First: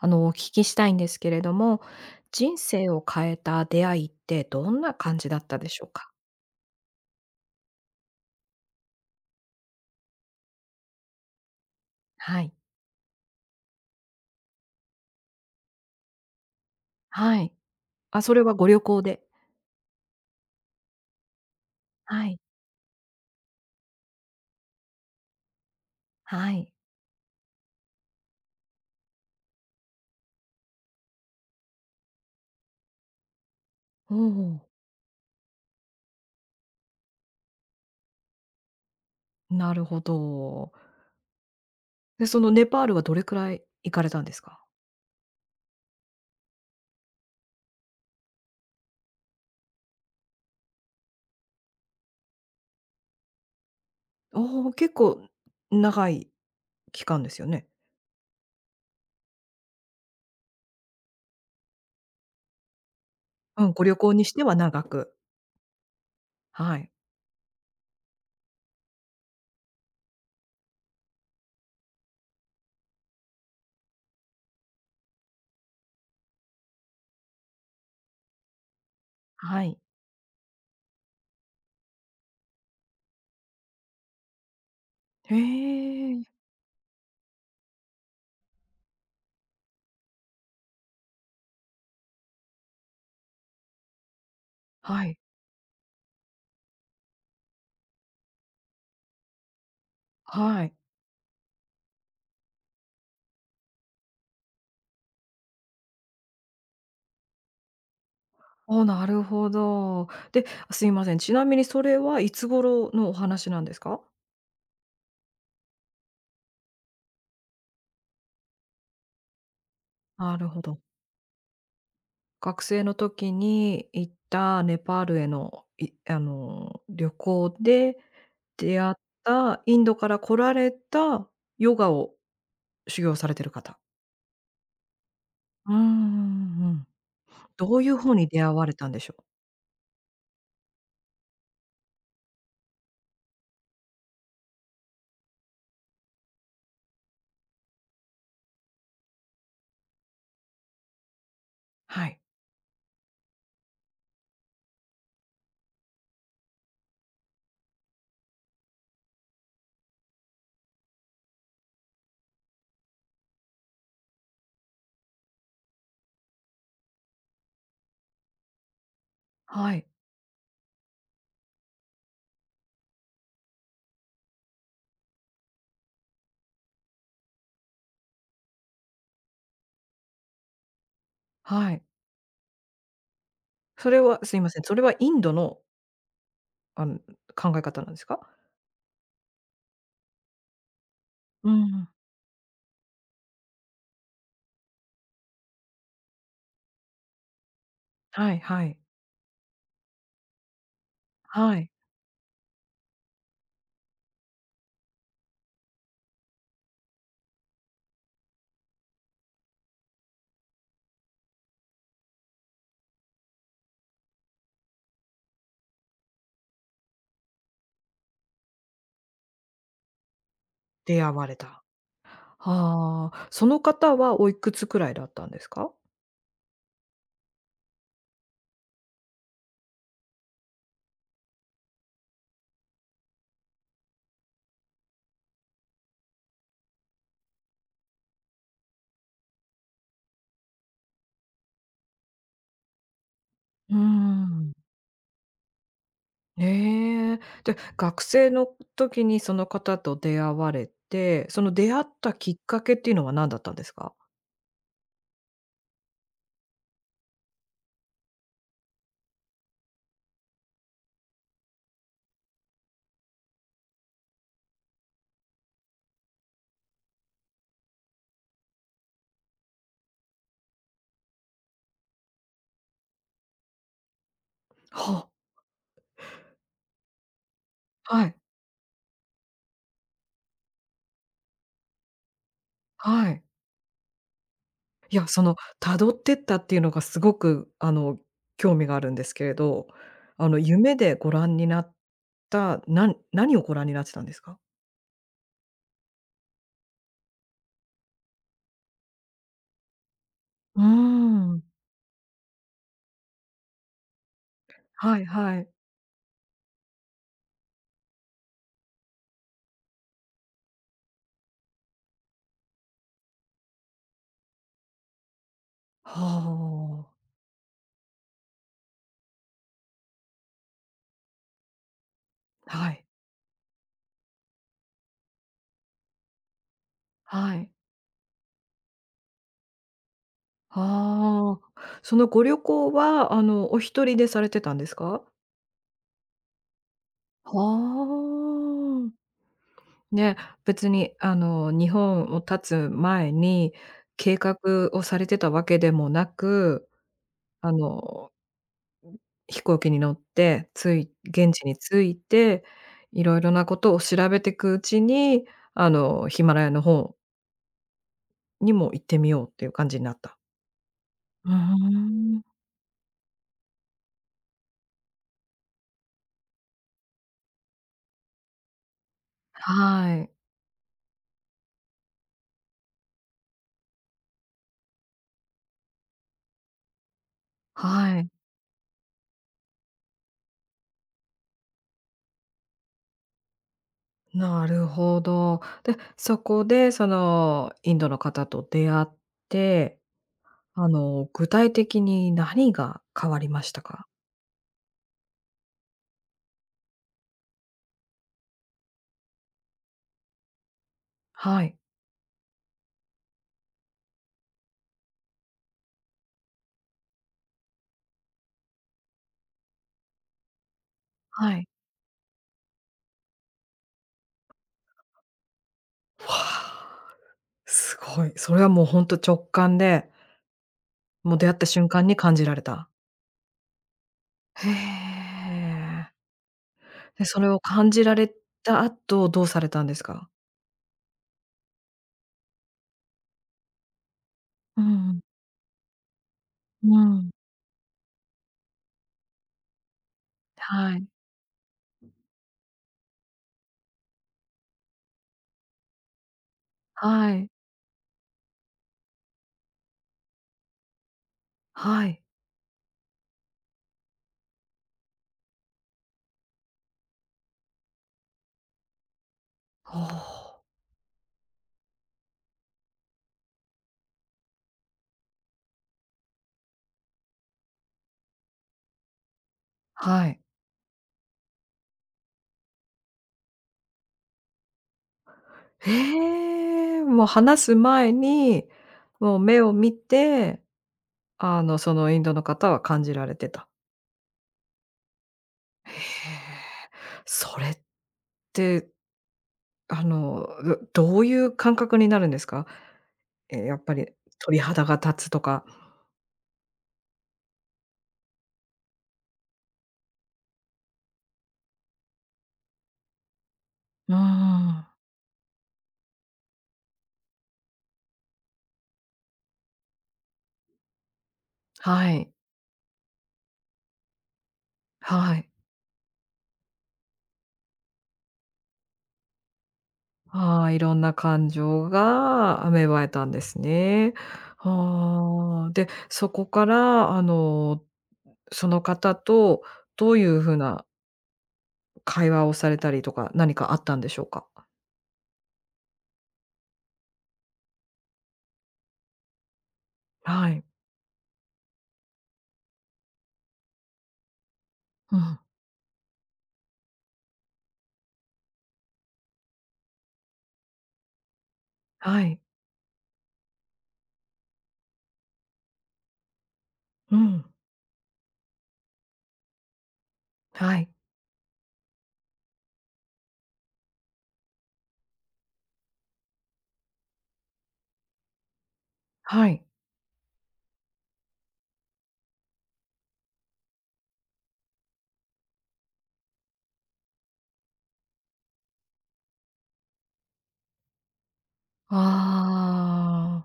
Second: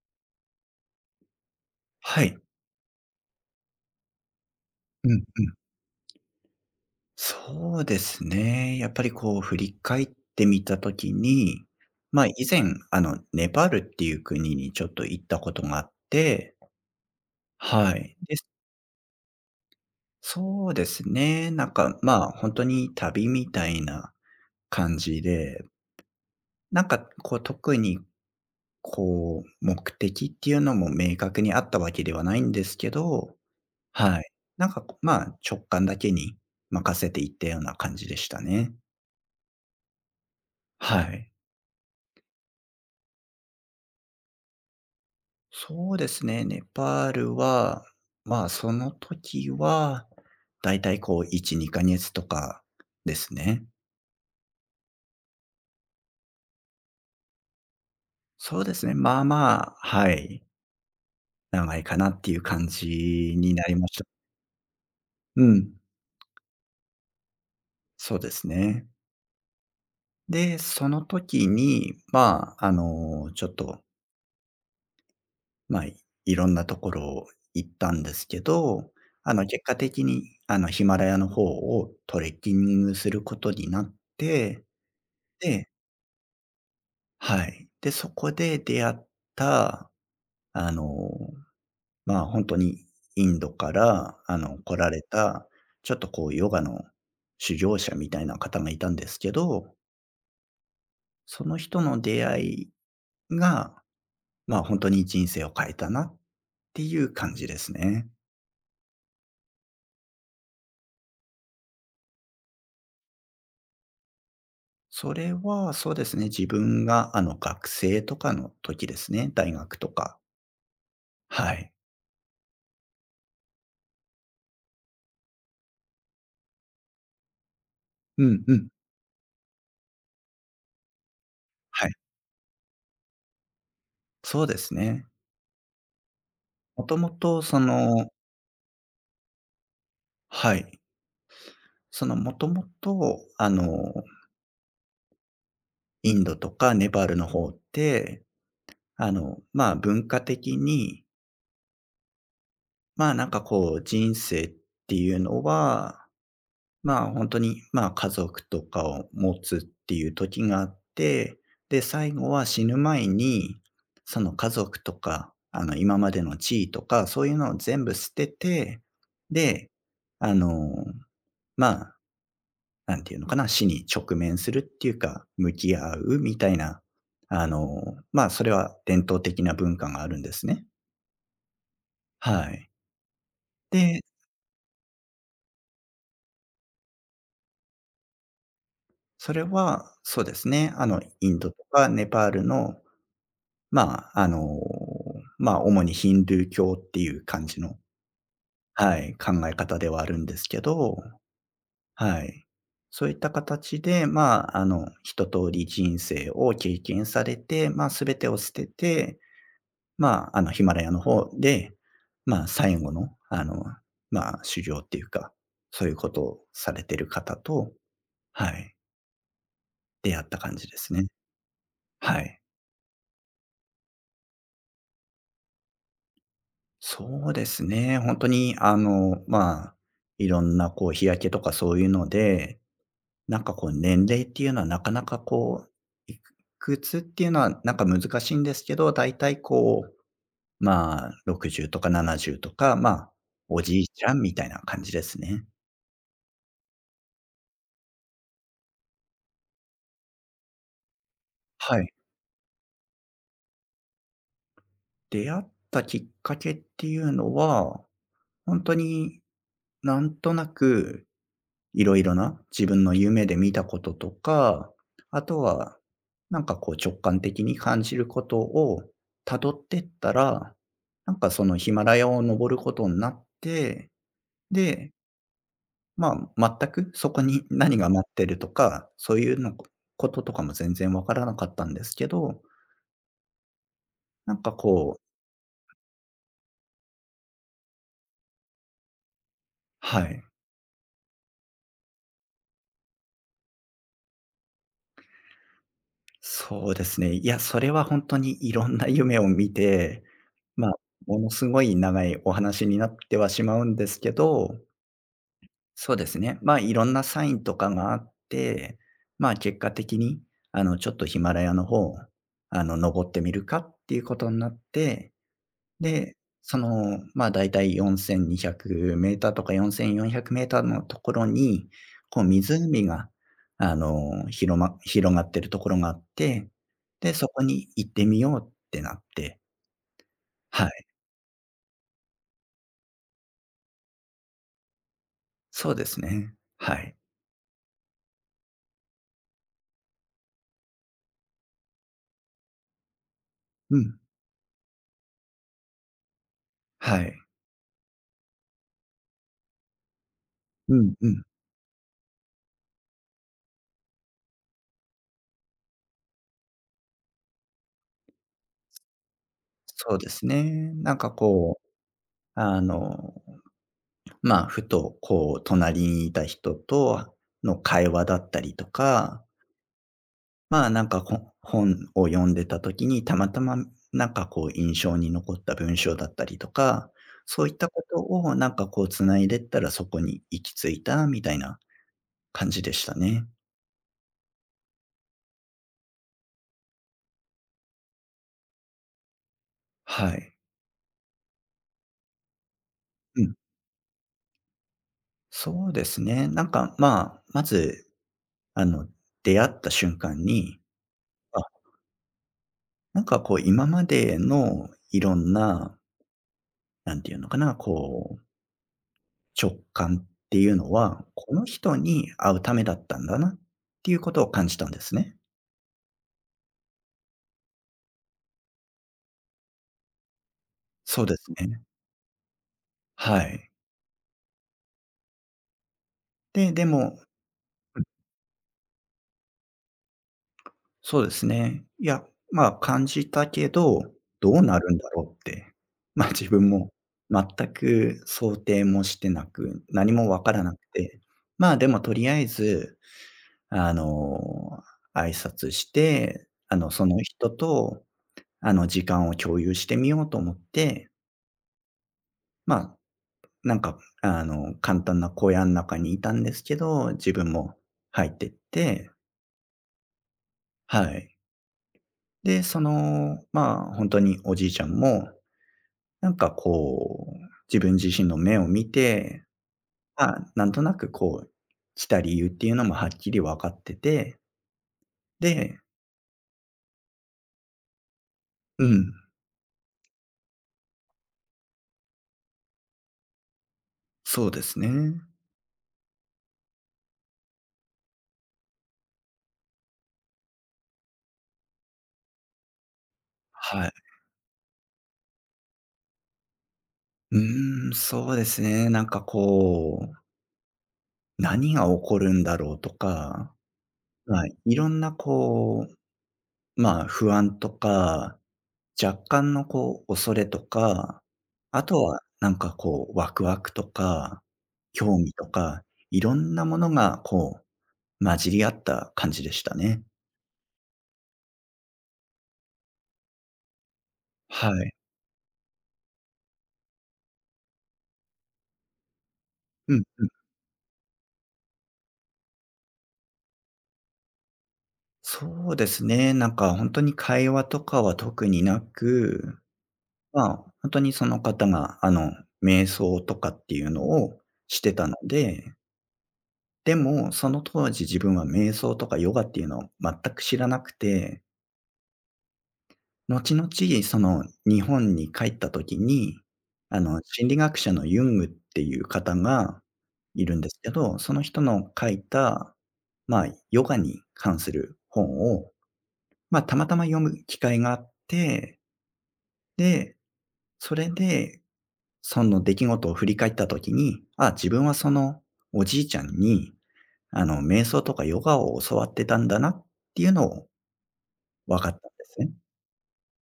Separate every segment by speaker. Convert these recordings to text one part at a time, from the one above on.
Speaker 1: お聞きしたいんですけれども、
Speaker 2: はい。
Speaker 1: 人生を変えた出会いってどんな
Speaker 2: うん
Speaker 1: 感じだ
Speaker 2: う
Speaker 1: っ
Speaker 2: ん。
Speaker 1: たでしょうか？
Speaker 2: そうですね。やっぱりこう振り返ってみたときに、
Speaker 1: は
Speaker 2: 以
Speaker 1: い。
Speaker 2: 前、ネパールっていう国にちょっと行ったことがあって、
Speaker 1: はい。
Speaker 2: はい。
Speaker 1: あ、そ
Speaker 2: で、
Speaker 1: れはご旅行で。
Speaker 2: そうですね。
Speaker 1: はい。
Speaker 2: 本当に旅みたいな感じで、
Speaker 1: はい。
Speaker 2: こう特にこう目的っていうのも明確にあったわけではないんですけど、
Speaker 1: お
Speaker 2: はい。
Speaker 1: お、
Speaker 2: なんか直感だけに任せていったような感じでしたね。
Speaker 1: なるほど。
Speaker 2: はい。
Speaker 1: で、そのネパールはどれくらい行かれたんですか？
Speaker 2: そうですね、ネパールは、その時は、だいたいこう1、2ヶ月とかですね。
Speaker 1: おお、結構長い期間ですよね。
Speaker 2: そうですね、はい、長いかなっていう感じにな
Speaker 1: うん、
Speaker 2: り
Speaker 1: ご
Speaker 2: ま
Speaker 1: 旅
Speaker 2: した。
Speaker 1: 行にしては長く。
Speaker 2: うん、
Speaker 1: はい。
Speaker 2: そうですね。で、その時に、まあ、あの、ちょっと、まあ、いろんなところを行ったんですけど、
Speaker 1: は
Speaker 2: 結果
Speaker 1: い。
Speaker 2: 的に、ヒマラヤの方をトレッキングすることになって、
Speaker 1: へ
Speaker 2: で、
Speaker 1: え。
Speaker 2: はい。で、そこで出会った、あの、本当にインドから、来られ
Speaker 1: はい。
Speaker 2: た、ちょっとこうヨガの修行者みたいな方がいたんですけど、
Speaker 1: はい。
Speaker 2: その人の出会いが、本当に人生を変えたなっていう感じですね。
Speaker 1: おなるほど。で、すいません、ちなみにそれはいつ頃のお話なんですか？
Speaker 2: それは、そうですね、自分が、学生とかの時ですね、大学とか。
Speaker 1: なるほど。
Speaker 2: はい。
Speaker 1: 学生の時に行ったネパールへの、いあの、旅行で
Speaker 2: うんうん。
Speaker 1: 出会ったインドから来られたヨ
Speaker 2: は
Speaker 1: ガ
Speaker 2: い。
Speaker 1: を修行されてる方。
Speaker 2: そうですね。
Speaker 1: うんうんうんう
Speaker 2: も
Speaker 1: ん。
Speaker 2: ともとそ
Speaker 1: どういう
Speaker 2: の
Speaker 1: 方に出会われたんでしょう？
Speaker 2: はい。その、もともと、インドとかネパールの方って、文化的に、
Speaker 1: はい。
Speaker 2: こう、人生っていうのは、まあ、本当に、まあ、家族とかを持つっていう時があって、で、最後は死ぬ前に、その家族とか、今までの地位とか、そういうのを全部捨てて、で、
Speaker 1: はい。
Speaker 2: あの、まあなんていうのかな、死に直面するっていうか、向き合うみたいな、あの、それは伝統的な文化があるんですね。
Speaker 1: はい。
Speaker 2: はい。
Speaker 1: それ
Speaker 2: で、
Speaker 1: はすいません、それはインドの、あの、考え方なんですか？
Speaker 2: それは、そうですね、イン
Speaker 1: う
Speaker 2: ドと
Speaker 1: ん。
Speaker 2: かネパールの、まあ、あの、主にヒンドゥー教っていう感じの、
Speaker 1: はいはい。
Speaker 2: はい、考え方ではあるんですけど、
Speaker 1: はい。
Speaker 2: はい。そういった形で、一通り人生を経験されて、すべてを捨てて、ヒマラヤの方で、最後の、修行っていうか、そういうことをされてる方と、はい、出会った感じです
Speaker 1: 出
Speaker 2: ね。
Speaker 1: 会われた。
Speaker 2: はい。
Speaker 1: はあ。その方はおいくつくらいだったんですか？
Speaker 2: そうですね、本当に、いろんなこう、日焼けとかそういうので、こう、年齢っていうのはなかなかう、いくつっていうのはなんか難しいんですけど、だいたいこう、60とか70とか、お
Speaker 1: うー
Speaker 2: じいちゃんみたい
Speaker 1: ん。
Speaker 2: な感じですね。
Speaker 1: ええ。で、学生の時にその方と出会われて、その出会
Speaker 2: は
Speaker 1: っ
Speaker 2: い。
Speaker 1: たきっかけっていうのは何だったんですか？
Speaker 2: 出会ったきっかけっていうのは、本当になんとなくいろいろな自分の夢で見たこととか、あとは、こう直感的に感じることを辿ってったら、なんかそのヒマラヤを登ることになって、
Speaker 1: は
Speaker 2: で、
Speaker 1: あ、
Speaker 2: 全くそこに何が
Speaker 1: は
Speaker 2: 待
Speaker 1: い、
Speaker 2: ってるとか、そういうのこととかも全然わからなかったんですけど、
Speaker 1: はい。
Speaker 2: なんか
Speaker 1: い
Speaker 2: こう
Speaker 1: や、その辿ってったっていうのがすごく、興味があるんですけれど、
Speaker 2: はい。
Speaker 1: 夢でご覧になった、何をご覧になってたんですか？
Speaker 2: そうですね。いや、それは本当にいろんな夢を見て、
Speaker 1: うー
Speaker 2: まあ、もの
Speaker 1: ん。
Speaker 2: すごい長いお話になってはしまうんですけど、
Speaker 1: はいはい。
Speaker 2: そうですね、いろんなサインとかがあって、結果的に、あの、ちょっとヒマラヤの方、登ってみるかっていうことになって、で、そ
Speaker 1: は
Speaker 2: の、
Speaker 1: あ。
Speaker 2: だいたい4 2 0 0ーターとか4 4 0 0ーターのところに、こう
Speaker 1: はい。
Speaker 2: 湖が、広がってるところがあって、で、そ
Speaker 1: は
Speaker 2: こ
Speaker 1: い。
Speaker 2: に行ってみようってなって、はい、
Speaker 1: はあ。そのご旅行は、お一人でされてたんですか？
Speaker 2: そうですね。はい。
Speaker 1: はあ。ね、別に日本を立つ前に、
Speaker 2: うん、
Speaker 1: 計画をされてたわけでもなく、
Speaker 2: はい。
Speaker 1: あの、飛行機に乗って、つ
Speaker 2: う
Speaker 1: い
Speaker 2: んうん、
Speaker 1: 現地に着いて、いろいろなことを調べてくうちに、ヒマラヤの方にも行ってみようっていう感じにな
Speaker 2: そう
Speaker 1: っ
Speaker 2: で
Speaker 1: た。
Speaker 2: すね。
Speaker 1: うー
Speaker 2: こう、
Speaker 1: ん。
Speaker 2: あの、ふとこう隣にいた人との会話だったりとか、
Speaker 1: はい。
Speaker 2: 本を読んでた時に、たまたまこう印象に残った文章だったりとか、そういったこ
Speaker 1: は
Speaker 2: と
Speaker 1: い。
Speaker 2: をなんかこう繋いでったらそこに行き着いたみたいな感じでしたね。
Speaker 1: なるほど。で、そこでそのインドの方と出会って
Speaker 2: はい。
Speaker 1: 具体的に何が変わ
Speaker 2: う
Speaker 1: り
Speaker 2: ん。
Speaker 1: ましたか？
Speaker 2: そうですね。まず、あの、出会った瞬間に、あ、
Speaker 1: はい。
Speaker 2: なんかこう今までのいろんな、なんていうのかな、こう直感っていうのは、
Speaker 1: は
Speaker 2: この
Speaker 1: い。
Speaker 2: 人に会うためだったんだなっていうことを感じたんですね。
Speaker 1: わあ、すごい。それはもうほんと直感で、
Speaker 2: そうで
Speaker 1: もう出
Speaker 2: す
Speaker 1: 会った
Speaker 2: ね。
Speaker 1: 瞬間に感じられた。
Speaker 2: はい。
Speaker 1: へえ。
Speaker 2: で、でも
Speaker 1: で、それを感
Speaker 2: うん、
Speaker 1: じられた後、どうされたんですか？
Speaker 2: そうですね。感じたけど、どうな
Speaker 1: う
Speaker 2: るんだ
Speaker 1: ん、
Speaker 2: ろうって、自分も
Speaker 1: うん。
Speaker 2: 全く想定もしてなく、何もわからなく
Speaker 1: はい。
Speaker 2: て、でもとりあえず、あの、挨拶して、その
Speaker 1: はい。
Speaker 2: 人と、時間を共有してみようと思って、
Speaker 1: はい。
Speaker 2: まあなんか、簡単な小屋の中にいたんですけど、自分も入ってって、
Speaker 1: おお、
Speaker 2: はい。で、その、本当におじいちゃんも、こう、自分自身の目を見て、
Speaker 1: はい。
Speaker 2: なんとなくこう、来た理由っていうのもはっきり分かってて、で、
Speaker 1: へえ、もう話す前に、
Speaker 2: うん、
Speaker 1: もう目を見て、そのインドの方は感じられてた。
Speaker 2: そうですね。
Speaker 1: へえ。それっで、あの、どういう感覚になるんですか？ええ、やっ
Speaker 2: はい。
Speaker 1: ぱり鳥肌が立つとか。
Speaker 2: うーん、そうですね。こう、何が起こるんだろうとか、
Speaker 1: うー
Speaker 2: はい、いろ
Speaker 1: ん。
Speaker 2: んなこう、不安とか、若干のこう恐れとか、あと
Speaker 1: は
Speaker 2: は
Speaker 1: い。
Speaker 2: なんかこうワクワクとか、興味
Speaker 1: は
Speaker 2: と
Speaker 1: い。
Speaker 2: か、いろんなものがこう混じり合った感じでしたね。
Speaker 1: ああ、いろんな感情が芽生えたんですね。
Speaker 2: はい。
Speaker 1: はあ。で、そこから、その方と
Speaker 2: うん
Speaker 1: どうい
Speaker 2: うん。
Speaker 1: う風な会話をされたりとか、何かあったんでしょうか？
Speaker 2: そうですね、なんか本当に会話とかは特になく、
Speaker 1: はい。
Speaker 2: 本当にその方が、瞑想とかっていうのをしてたの
Speaker 1: うん。
Speaker 2: で、でも、その当時自分は瞑想とかヨガっていうのを全く知らなくて、
Speaker 1: はい。
Speaker 2: 後々、その、日本に帰った時に、
Speaker 1: うん。
Speaker 2: 心理学者のユングっていう方がいるんで
Speaker 1: は
Speaker 2: す
Speaker 1: い。
Speaker 2: けど、その人の書いた、ヨガに関する本を、たまたま読む機会があって、
Speaker 1: はい。
Speaker 2: で、それで、その出来事を振り返った時に、あ、自分はそのおじいちゃんに、瞑想とかヨガを教わってたんだなっていうのを分かったんですね。
Speaker 1: あ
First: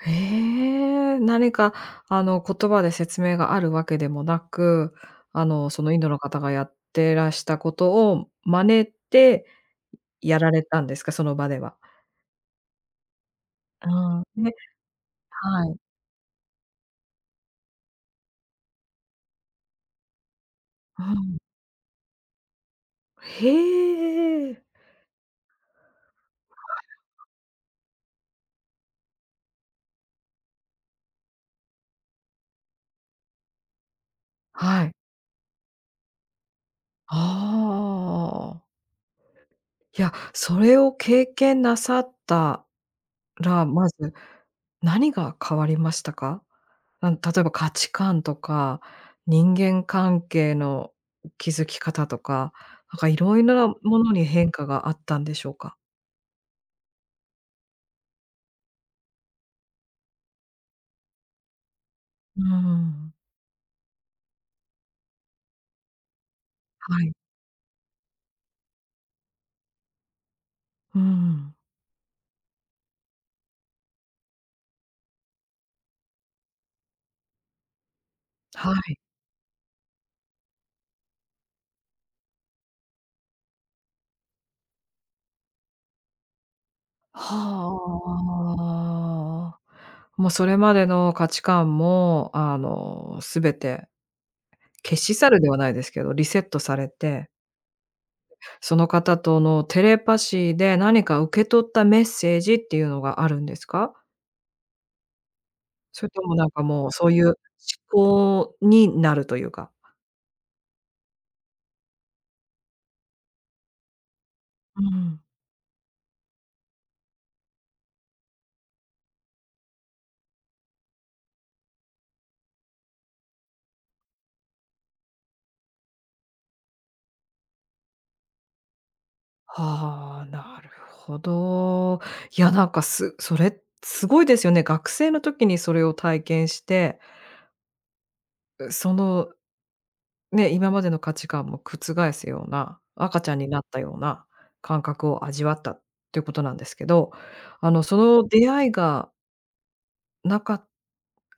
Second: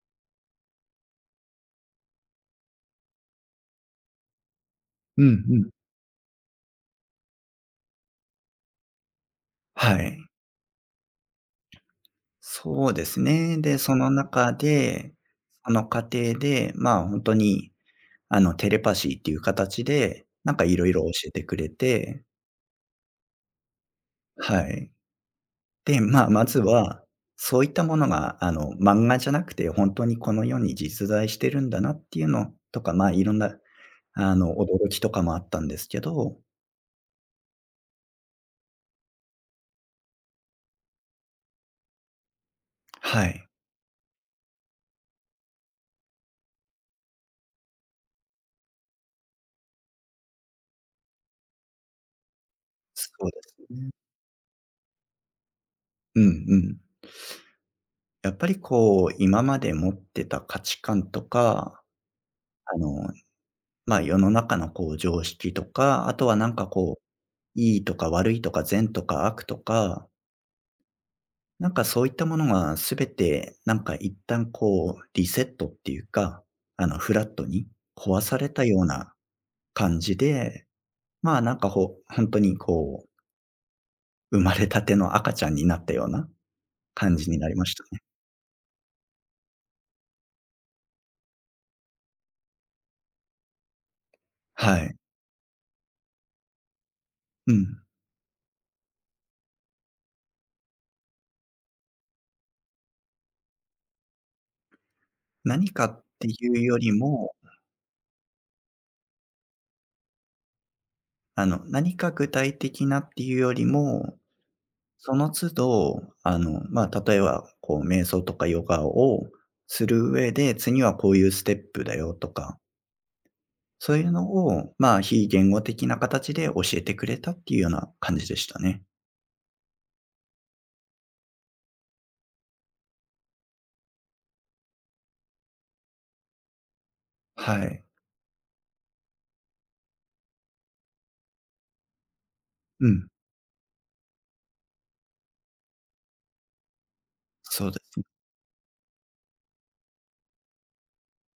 Speaker 1: あ。へえ、何か言葉で説明があるわけでもなく、
Speaker 2: うんうん。
Speaker 1: そのインドの方がやってらしたことを真似て
Speaker 2: はい。
Speaker 1: やられたんですか？その場では。
Speaker 2: そうですね。で、
Speaker 1: う
Speaker 2: その
Speaker 1: ん、ね、
Speaker 2: 中で、
Speaker 1: は
Speaker 2: そ
Speaker 1: い。
Speaker 2: の過程で、まあ、本当に、あの、テレパシーっていう形で、なんかいろいろ
Speaker 1: う
Speaker 2: 教え
Speaker 1: ん。
Speaker 2: てくれて、
Speaker 1: へえ。
Speaker 2: はい。で、まずは、そういったものが、漫画じゃなくて、本当にこの世に実在してるんだなっていうのとか、まあ、いろんな、あの、
Speaker 1: は
Speaker 2: 驚
Speaker 1: い。
Speaker 2: きとかもあったんですけど、
Speaker 1: ああ。いや、それを経験なさった
Speaker 2: はい。
Speaker 1: ら、まず何が変わりましたか？うん、例えば価値観とか、人間関係の築き方とか、なんか
Speaker 2: そ
Speaker 1: い
Speaker 2: う
Speaker 1: ろ
Speaker 2: で
Speaker 1: い
Speaker 2: す
Speaker 1: ろな
Speaker 2: ね。
Speaker 1: ものに変化があったんでしょうか？
Speaker 2: うんうん。やっぱりこう、今まで持ってた価値観とか、
Speaker 1: うー
Speaker 2: あの
Speaker 1: ん。
Speaker 2: 世の中のこう常識とか、あとはなんかこ
Speaker 1: はい。
Speaker 2: う、いいとか悪いとか善とか悪とか、
Speaker 1: うーん。
Speaker 2: なんかそういったものがすべてなんか一旦こうリセットっていうか、あのフラットに壊された
Speaker 1: は
Speaker 2: よう
Speaker 1: い。
Speaker 2: な感じで、まあなんかほ本当にこう、生まれたての赤ちゃんになったような感じになりましたね。
Speaker 1: はあ。もうそれまでの価値観も、全て
Speaker 2: はい。
Speaker 1: 消し去るではないですけど、リセットされて、
Speaker 2: うん。
Speaker 1: その方とのテレパシーで何か受け取ったメッセージっていうのがあるんですか？
Speaker 2: 何かっ
Speaker 1: それと
Speaker 2: て
Speaker 1: もな
Speaker 2: い
Speaker 1: んか
Speaker 2: うよ
Speaker 1: もう、
Speaker 2: り
Speaker 1: そうい
Speaker 2: も、
Speaker 1: う思考になるというか。
Speaker 2: 何か具体的なっていうよりも
Speaker 1: う
Speaker 2: そ
Speaker 1: ん。
Speaker 2: の都度、例えば、こう、瞑想とかヨガをする上で、次はこういうステップだよとか、そういうのを、非言語的な形で教えてくれたっていうような感じでしたね。
Speaker 1: はあ、なるほど。いや、なんかそれすごいですよね。学生の時にそれを体験して、
Speaker 2: はい。
Speaker 1: その、ね、今までの価値観も覆すような、
Speaker 2: うん。
Speaker 1: 赤ちゃんになったような感覚を味わったっていうことなんですけど、
Speaker 2: そうで
Speaker 1: そ
Speaker 2: すね。
Speaker 1: の出会いがなかっ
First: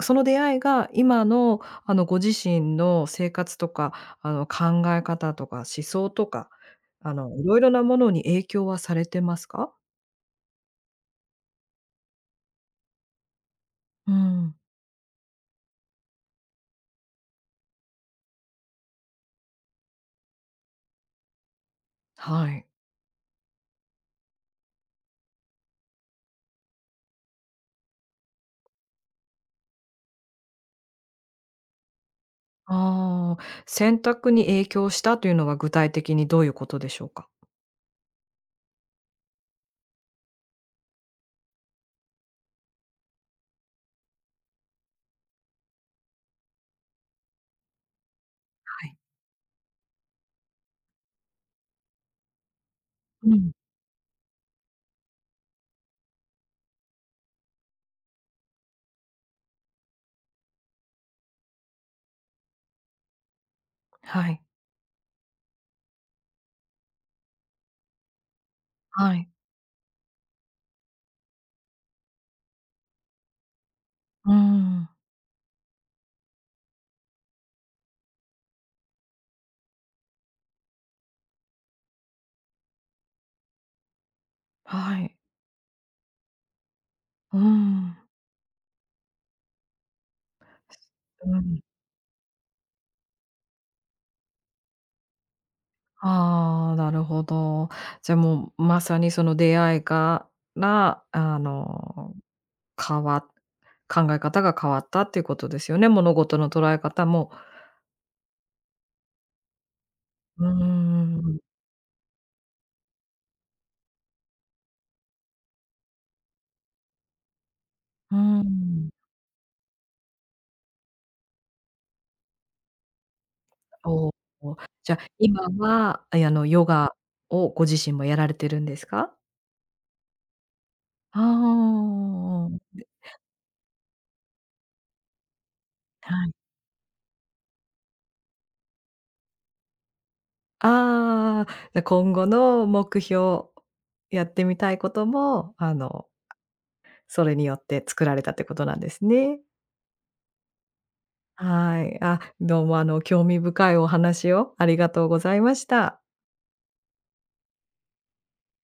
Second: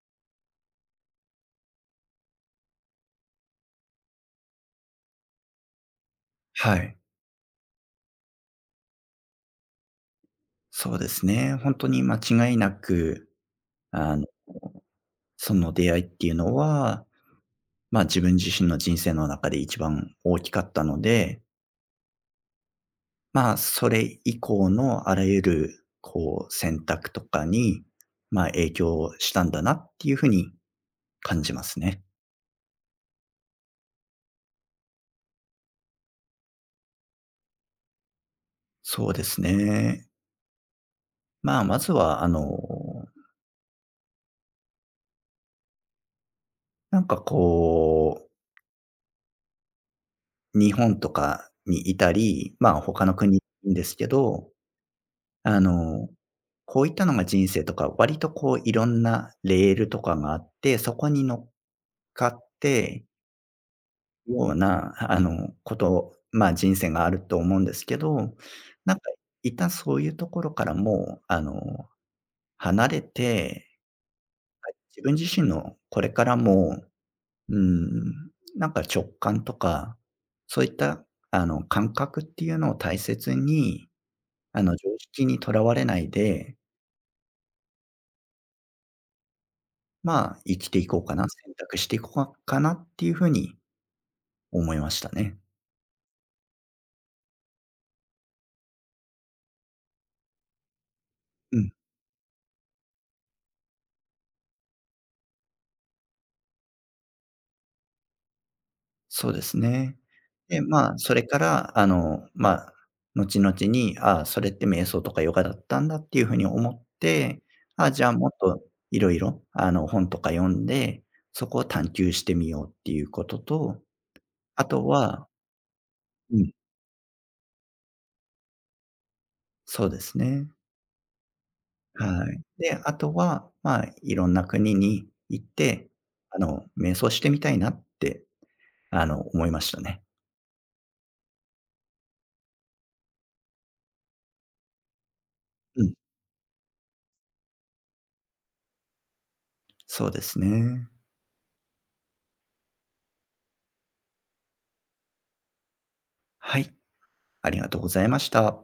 Speaker 1: その出会いが今の、ご自身の生活とか、考え方とか思想とか、
Speaker 2: はい。
Speaker 1: いろいろなものに影響はされてますか？
Speaker 2: そうですね。本当に間違いなく、
Speaker 1: う
Speaker 2: あの、
Speaker 1: ん、
Speaker 2: その出会いっていうのは、自分自身の人生の中で一番大きかったので、
Speaker 1: はい。
Speaker 2: それ以降のあらゆる、こう、選択とかに、影響したんだなっていう風に感じますね。
Speaker 1: ああ、選択に影響したというのは具体的にどういうことでしょうか？
Speaker 2: そうですね。まずは、こ
Speaker 1: はい。
Speaker 2: う、日本とかにいたり、他の
Speaker 1: う
Speaker 2: 国にい
Speaker 1: ん。
Speaker 2: るんですけど、あの、こういったのが人生とか、割とこういろんなレールとかがあって、そこに乗っかって
Speaker 1: はい。
Speaker 2: ような、あの、こと、まあ、人生があると思うんですけど、なんか、
Speaker 1: はい。
Speaker 2: 一旦そういうところからもう、離れて、
Speaker 1: うん。
Speaker 2: 自分自身のこれからも、うん、なんか直感とか、そういった、感覚っていうのを大切に、常
Speaker 1: はい。
Speaker 2: 識にとらわれないで、
Speaker 1: うん。
Speaker 2: 生きていこうか
Speaker 1: う
Speaker 2: な、選
Speaker 1: ん。
Speaker 2: 択していこうかなっていうふうに思いましたね。
Speaker 1: ああ、なるほど。じゃ、もうまさにその出会いから、あ
Speaker 2: うん。
Speaker 1: の変わ考え方が変わったっていうことですよね。物事の捉え方も。
Speaker 2: そうですね。
Speaker 1: うー
Speaker 2: で、まあ、それ
Speaker 1: ん。
Speaker 2: から、あの、まあ、後々に、ああ、それって瞑想とかヨガだったんだっていう風に思って、ああ、じゃあ
Speaker 1: う
Speaker 2: もっ
Speaker 1: ー
Speaker 2: と
Speaker 1: ん。
Speaker 2: いろいろ、本とか読んで、そこを探求してみようっていうことと、
Speaker 1: おお。
Speaker 2: あと
Speaker 1: じゃ、
Speaker 2: は
Speaker 1: 今は、あ、いや、
Speaker 2: うん、
Speaker 1: ヨガをご自身もやられてるんですか？
Speaker 2: そうですね。
Speaker 1: ああ、う
Speaker 2: はい。
Speaker 1: んうんう
Speaker 2: で、
Speaker 1: ん。
Speaker 2: あとは、いろんな国に行って、
Speaker 1: はい。
Speaker 2: 瞑想してみたいなって、思いましたね。
Speaker 1: ああ、じゃ、今後の目標、やってみたいことも、
Speaker 2: うん、
Speaker 1: それによって作られたってことなんですね。
Speaker 2: そうですね。
Speaker 1: はい。あ、どうも、興味深いお話をありがとうございました。
Speaker 2: はい、ありがとうございました。